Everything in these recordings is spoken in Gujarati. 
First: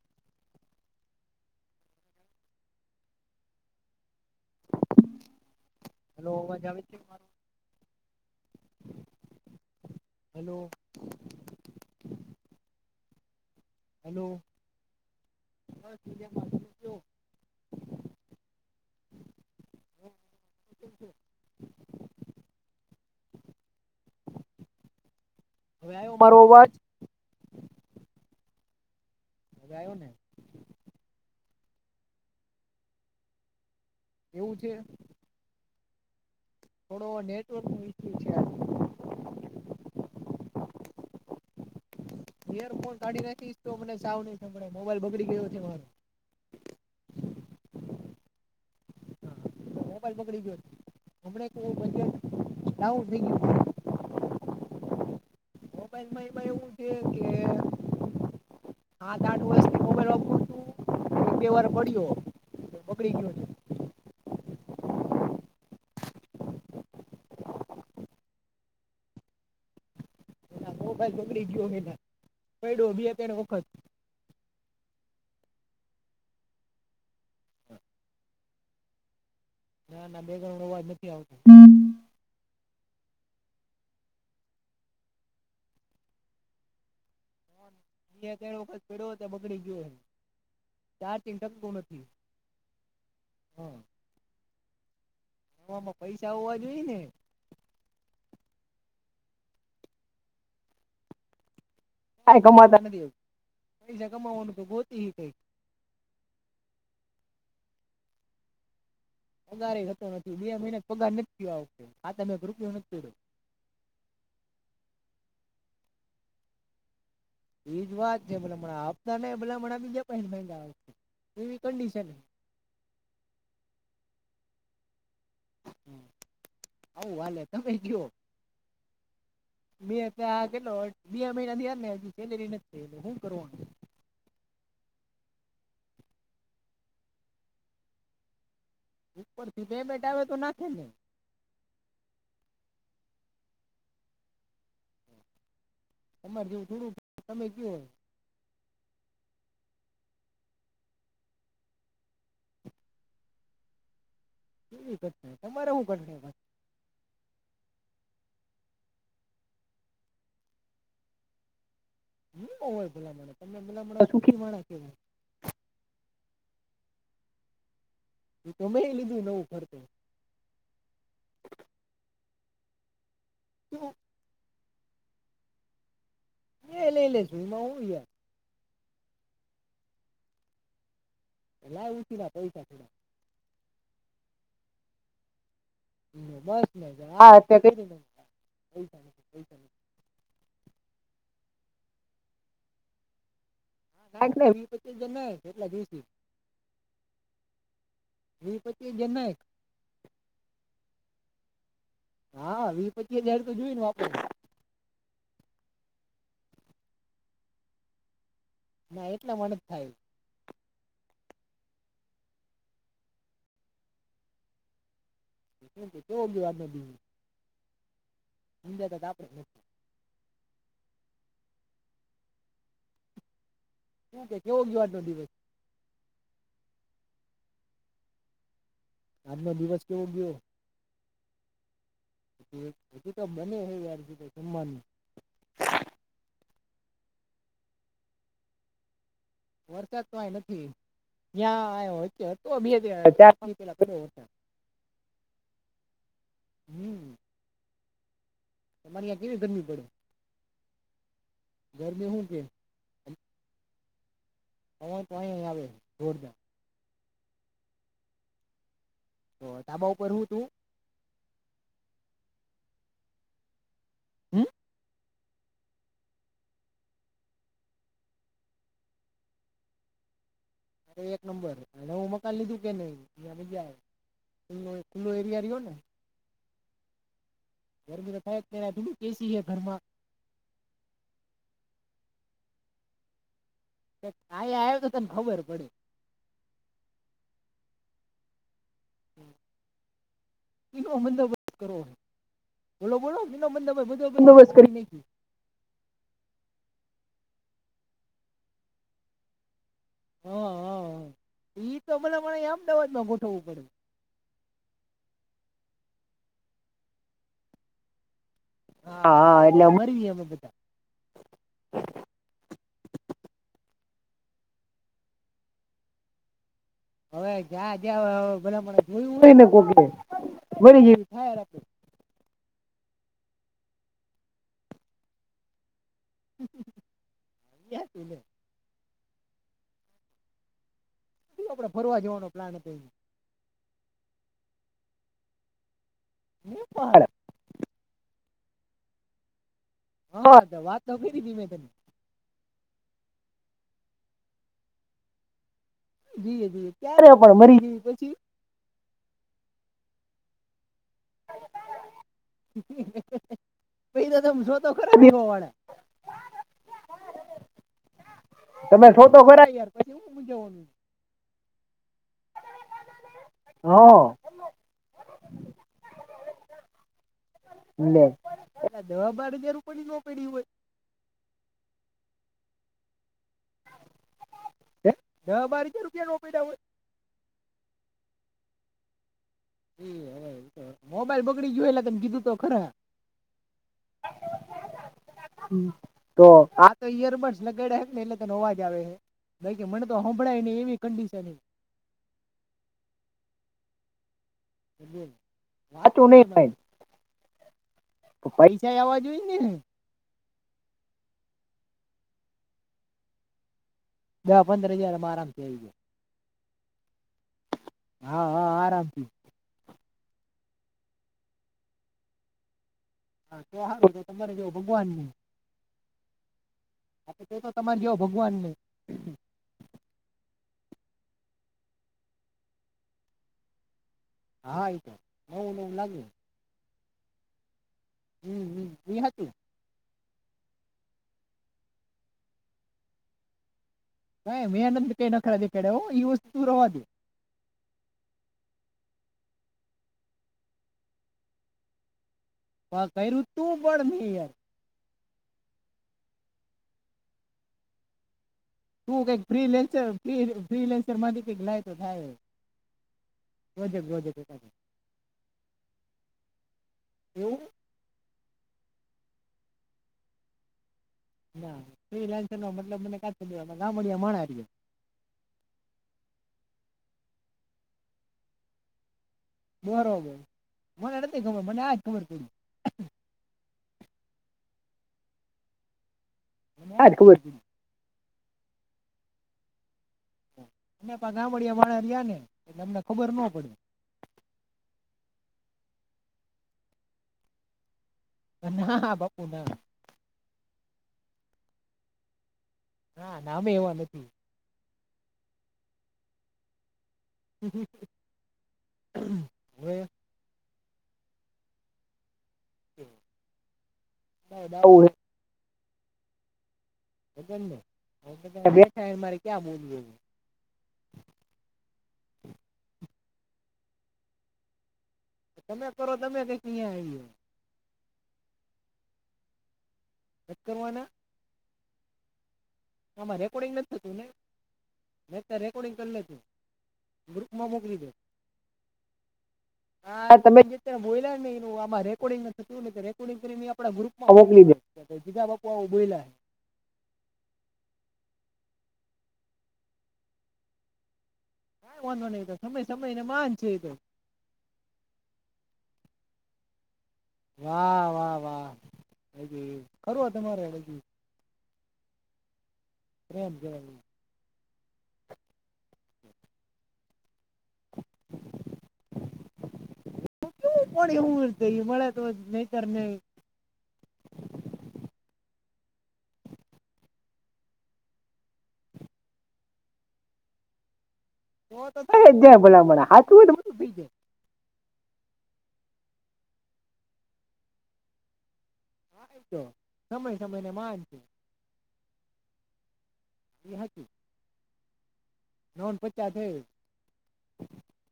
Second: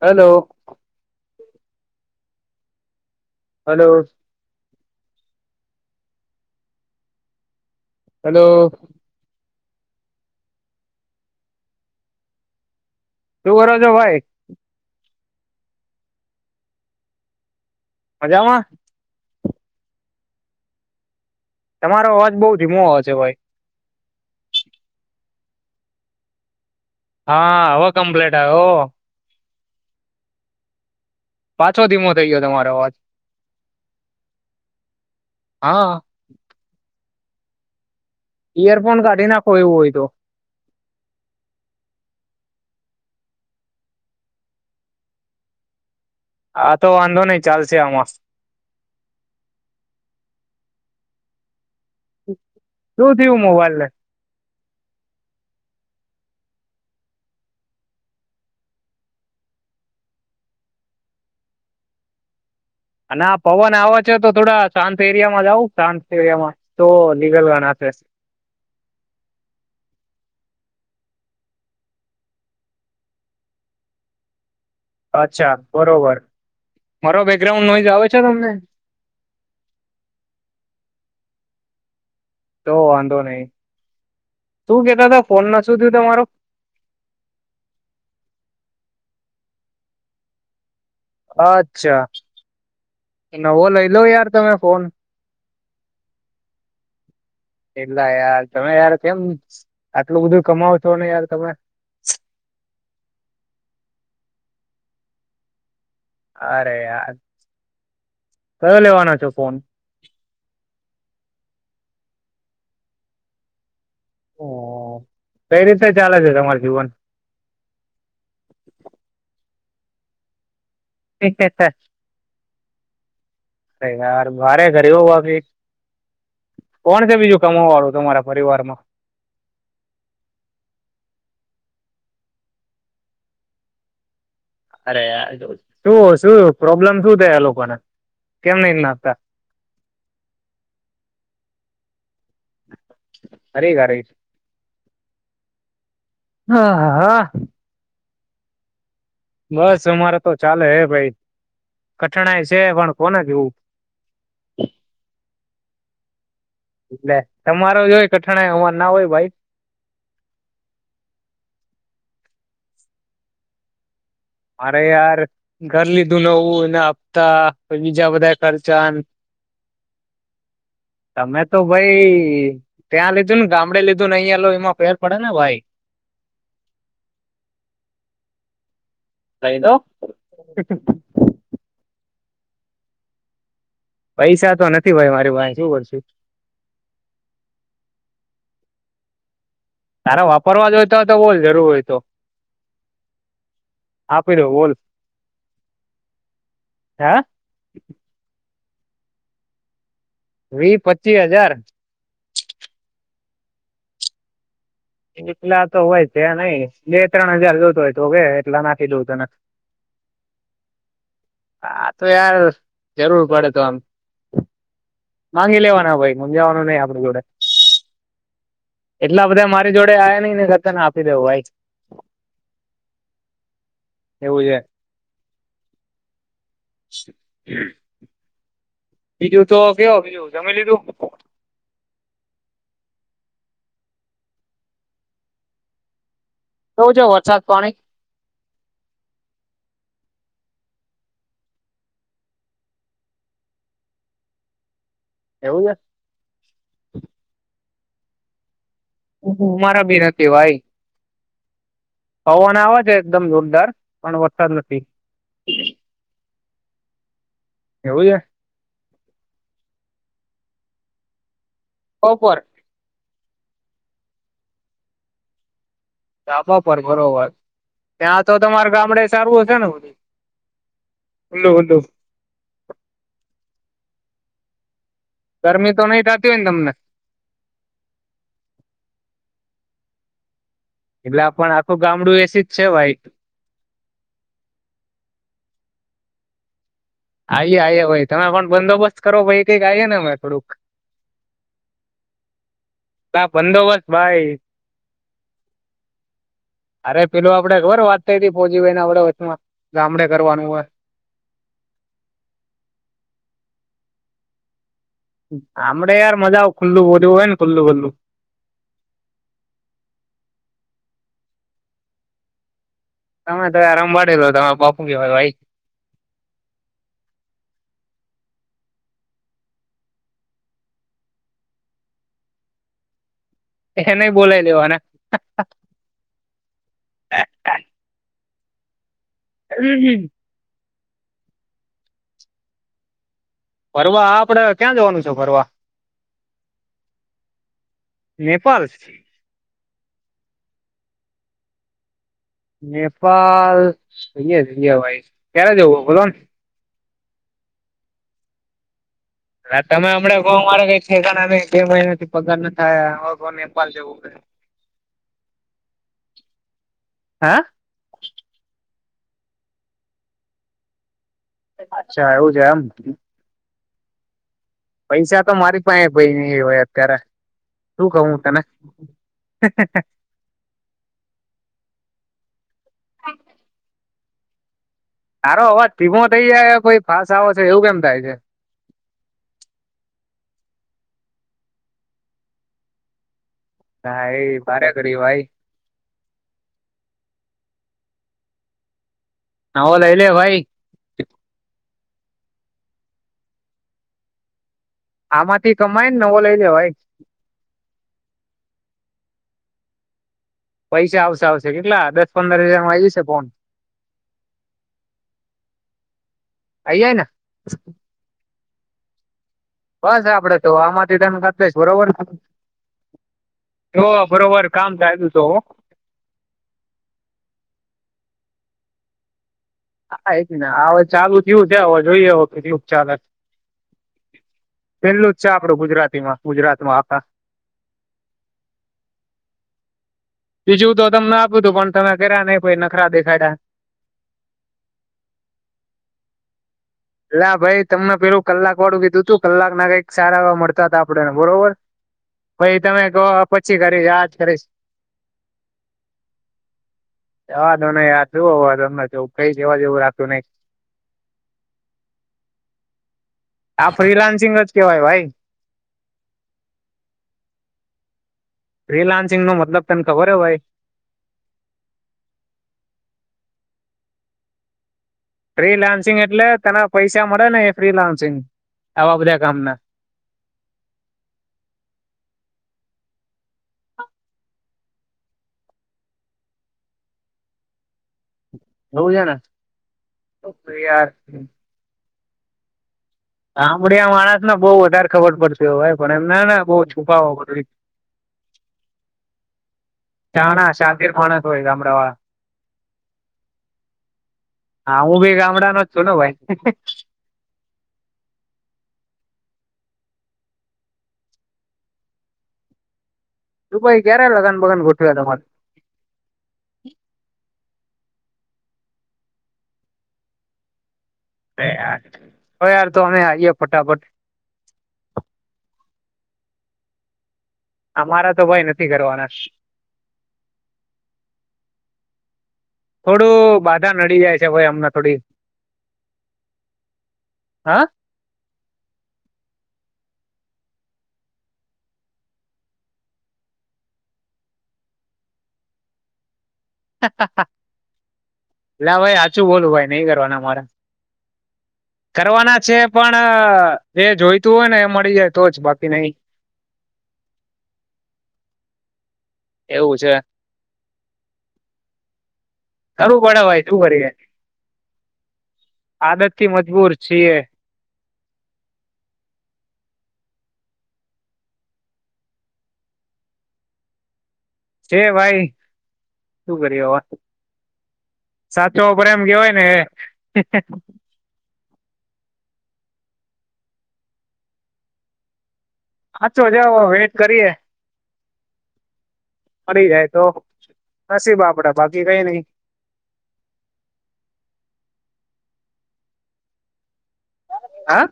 હેલો હલો હલો અવાજ આવે છે. હાલો [inaudible] શુ કર છો ભાઈ [inaudible] મજામાં [inaudible] તમારો અવાજ બઉ ધીમો આવ છે ભાઈ હવે આવ મારો અવાજ હા આવો કમપ્લેટ ઓ હવે આવ્યો ને પાછો ધીમો થઇ ગયો તમારો અવાજ એવું છે. હા થોડો નેટવર્ક નો ઇસ્યુ ઈયરફોન કાઢી નાખો એવું હોય તો ઈયરફોન કાઢી નાખીશ તો મને સાવ નહભે મોબાઈલ બગડી ગયો છે આ તો વાંધો નહી ચાલશે આમાં મોબાઈલ પકડી ગયો હમ શું થયું મોબાઈલ ને મોબાઈલમાં એ એવું છે કે આત આઠ વર્ષથી મોબાઈલ વાપર હતું એક બે વાર પડ્યો અને આ પવન આવે છે તો થોડા એરિયામાં જાંવ એરિયામાં તો લીગલ ગણા--શે મોબાઈલ પકડી ગયો હેના ડો બી તેને વખત અચ્છા બરોબર મારો બેકગ્રાઉન્ડ નોઈસ આવે છે તમને ના ના [unintelligible] અવાજ નથી આવતો તો વાંધો નહી શું કેતા તા ફોન ના શું થયું તમારો બે ત્રણ વખત પડ્યો ત બગડી ગયો એ અચ્છા નવો લઈ લો યાર તમે ફોન હવામાં પૈસા હોવા જોઈએ ને એટલા યાર તમે યાર કેમ આટલું બધું કમાવ છો ને યાર તમે કઈ કમાતા નથી પૈસા કમાવાનું તો ગોતુંયે કઈ અરે યાર કયો લેવાનો છે પગારેતો નથી બે મહિને પગાર આ તમે રૂપયો નથી્યો હ કઈ રીતે ચાલે છે તમાર જીવન એજ વાત છેલા મને આપના ને ભલા માણ [unintelligible] [unintelligible] અરે યાર ભરે કર્યું હો યાર બાકી કોણ છે આવું બીજું હલે કમાવા તમે વાળું કયો તમારા પરિવારમાં મે ત્યા કે મહિનાથીાર હ સેલેરી નથી એટલે શું કરવાનું શું શું પ્રોબ્લેમ શું થ આ લોકોને કેમ નહી નાખતા ઉપર થી પેમેન્ટ આવે તો નાખે ને અરે હરે તમારે જેવું થોડું તમે કયો હોય બસ અમારે તો ચાલે હે ભાઈ કઠિણાઈ છે પણ કોને કેવું કેવી કર તમારે હું કર એટલે તમારો જોય કઠાણાય અમાર ના હોય ભાઈ હું હોય ભલામણ તમે ભલામણ મારે યાર ઘર લીધું ું નવું એને હાંફતા પી બીજા બધા ખર્ચા તમે તો ભાઈ ત્યાં લ ત્યાં લો અને ગામડે લ્યો એમાં પેર પડે ને ભાઈ એ લઈ લઈ સુું ઈમાં હું યાર કઈ નઈ ક ઉછી પૈસા થોડા પૈસા તો નથી ભાઈ મારી પાહે બસ મજા હા અત્યારે કઈ કોહી ચાઈ તારા વાપરવા જોય તો હોય તો બોલ જરૂર હોય તો આપી દઉં વીસ બોલ પચીસ હજાર નાંખ હે એક જણ ન એ વી પચીસ હજાર તે દાડે તો જોયું ને આપણે એકલા તો હોય છે નહી બે ત્રણ હજાર જોતો હોય તો કે એટલા નાખી દઉં તને હા તો યાર જરૂર પડે તો આમ માંગી લેવાના ભાઈ મૂંઝાવાનું નહી આપણી જોડે [inaudible] ઘરે આયા નહીં ને નકર તને આપી દેઉં ભાઈ શું કે એવું છે કેવો ગયો આજનો દિવસ? [inaudible] બીજું તો ક્યો બીજું જમી લીધું? હજી તો બને હે યાર હજી તો જમવાનું કેવો છે વરસાદ, પાણી? વરસાદ તો આહી નથી ન્યા વચે હતો બે ચાર દી પેલા પડ્યો વરસાદ એવું છે અમારા બી નથી ભાઈ પવન આવે છે એકદમ જોરદાર પણ વ પવન તો અહીંયા આવે હે જોરદાર એવું છે તો ધાબા ઉપર હું તું? ઓપર હમ ધાબા પર બરોબર. ત્યાં તો તમારે ગામડે સારું હશે ને બધુંય? અરે એક નંબર અને નવું મકાન લીધું કે નહી ઈયા મજા આવે ખુલ્લું હોય ગરમી તો નહી થાતી હોયને તમને? ગરમી તો થાય જ તેને આ થોડુંક એસી હે ઘરમાં એટલે આપણ આખું ગામડું એસી જ છે ભાઈ આઈયા આય તો તને ખબર પડે. આઈએ આઈએ ભાઈ તમે પણ બંદોબસ્ત કરો ભાઈ કઈક આઈએ ને અમે થોડુંક બોલો બોલો આ શેનો બંદોબસ્ત બધો ભાઈ બંદોબસ્ત કરી નાઈખી. અરે પેલું આપડે ખબરે વાત થઈ તી ફોજીવ એના આપણે વચમાં ગામડે હહ કરવાનું હોય હહ હહ ઈ તો ભલા માણ ઈ અમદાવાદમાં ગોઠવવું પડે. ગામડે યાર મજા ખુલ્લું બધું હોય ને ખુલ્લું ખુલ્લું હા હા એટલે મરી અમે બધાં તમે તો આ રંભાડે તો તમે પપુ કેવા ભાઈ હવે જ્યા જ્યા હવે બધા જોયું હોયને કોક બની જવી થાય રાત એને બોલાય લેવાના [inaudible] હમ હમ આપડે ફરવા જવાનો પ્લાન હતો એ ફરવા આપડે ક્યાં જવાનું છે ફરવા [inaudible] નેપાલ હા વાત તો કરી હતી મેં તને નેપાલ અહીંયા અયા ભાઈ ક્યારે જવો જી જી ક્યારે પણ મરી જેવી [inaudible] તમે હમણા મારે કઈક ઠેકાણા નહીં બે મહિના થી પગાર ના થાય હવ નેપાલ જવું હૈ હા તમે શો તો કરાય યાર પછી શું ઉજવવાનું અચ્છા એવુ છે એમ હા એ હોય અત્યારે શું કહું તને દવા બાારને રું પડી ન પડી હોય તારો અવાજ ધીમો થઈ જાય કોઈ ફાસ આવો છે એવું કેમ થાય છે. મોબાઈલ બગડી ગયોલાગત કીધું તો ખરા ભાઈ ભારે કરી ભાઈ તો આયાર લગડે ને એટલે તો નોવાજ આવે છે બાકે નવો મને તો લઈ લે ભાઈ સંંભળાય નહી એવી કંડીશન ચરી આમાંથી કમાય ને વાચું નવો નઈ લઈ બે લેવાય પૈસા આવવા જોઈ [inaudible] પૈસા આવશે આવશે કેટલા દસ પંદર હજાર મા આવી જશે ફોન દહ પંદર હજારમાં આરામથી આવી અયજાયને હા હ આરામ બસ આપડે તો આમાંથી તેમ કટલેશ બરોબર જો હા તમારે બરોબર જોવ કામ ભગવાનની ચાલ્યું તો તો તો તમારે જો ભગવાનને હા એજના હવે ચાલુ થિયું છે હવે જોઈએ કેટલુક ચાલે પેલ્લું જ છે આપડું ગુજરાતીમાં ગુજરાતમાં [inaudible] હમ્મ હમ્મ એ હતું. બીજું તો તમના આપ્યુંતું પણ તમે કર્યા નય કોઈ નખરા દેખાડયા. એ મેં નથી કઈ નખરા દેખાડયા ઈ વસ્તુ રવાદે. લા ભાઈ તમને પેલું કલાકવાળું કીધું કલાકનાં કઈક સારા એવા મળતા હતા આપડે બરોબર. પઈ તમે કો પછી કરીશ આજ કરીશ. રવાદોને યાર. શું હવે તમને તું કવ કઈક કઈ કેવા જેવું ફ્રીલેન્સર રાખ્યું નહી ફિલેન્સર માંથી કઈક લા. [unintelligible] આ ફ્રીલાન્સિંગ જ કેવાય ભાઈ. રીલાન્સિંગનો મતલબ તને ખબર હો ભાઈ? નાં રીલાન્સિંગનો મતલબ મનેકા ખબર ગામડિયાં માણહ એટલે. ફ્રીલાન્સિંગ એટલે તને પૈસા મળેને એ ફ્રીલાન્સિંગ આવા બધાં બરોબર મને નથી ખબર મને આજ ખબર પડી. આજ ખબર. હોવું છેને. [unintelligible] [unintelligible] ગામળિયાં માણસને બો વધારે ખબર પડતી. ભાઈ પણ એમ નાના બો છુપાવ હા હા બાપુનાં જાણા શાતિર માણસ હોય ગામડાવાળા. ના અમે એવા નથી. હા હુંબી ગામડાનો જ છુંને ભાઈ. [inaudible] [inaudible] તું ભાઈ ક્યારે લગન બગન ગોઠવ્યા તમારે. [inaudible] [inaudible] અરે યાર ઓ યાર તમે આઈએ ફટાફટ. તમે કરો તમે કઈક અહીયાં આવી. અમારા તો ભાઈ નથી કરવાના. [unintelligible] થોડું આમાં રેકોર્ડિંગ બાધા નથી થતું નડી ને જાય છે ભાઈ અમને થોડી મેં અત્યારે રેકોર્ડિંગ કરી લેતું ગ્રુપમાં હા મોકલી દે. હા તમે બોલાને એ રેકોર્ડંગ થતુંને રેકોર્ડંગ કરી ગ્રુપમાં મોકલી દે બીજા બ બોલા. [inaudible] લ ભાઈ હચું બોલું ભાઈ નહી કરવાના મારા. કરવાના છે પણ એ જોઈતું હોય ને એ મળી જાય તો જ બાકી નહી. વાહ વાહ વાહ. [inaudible] એવું છે ખારું પડય શું કરી આદત થી મજબૂર છે. છ. [unintelligible] જે ભાઈ શું કર હ સાચો પ્ર એમ કેવાયને. તો થાય જ ભલામણા આથું હોય તો બધું થઈ જાય. હાચો જાઓ વેટ કરીએે. મળરી જાય તો નસીબ આપડા બાકી કઈ નઈ. [inaudible] [unintelligible] હા.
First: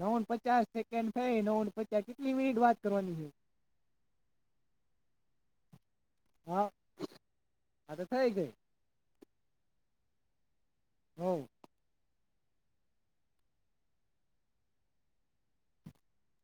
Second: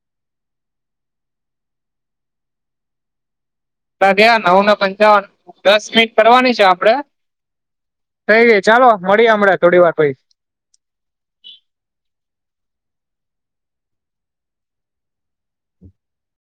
નવન પચાસ સેકન્ડ થઈ નવ પચાસ કેટલી મિનિટ વાત કરવાની છે. નવને પંચાવન દસ મિનિટ. કરવાની છે આપડે થઈ ગઈ ચાલો મળીએ હમણા થોડી વાર. હોઈ. હો.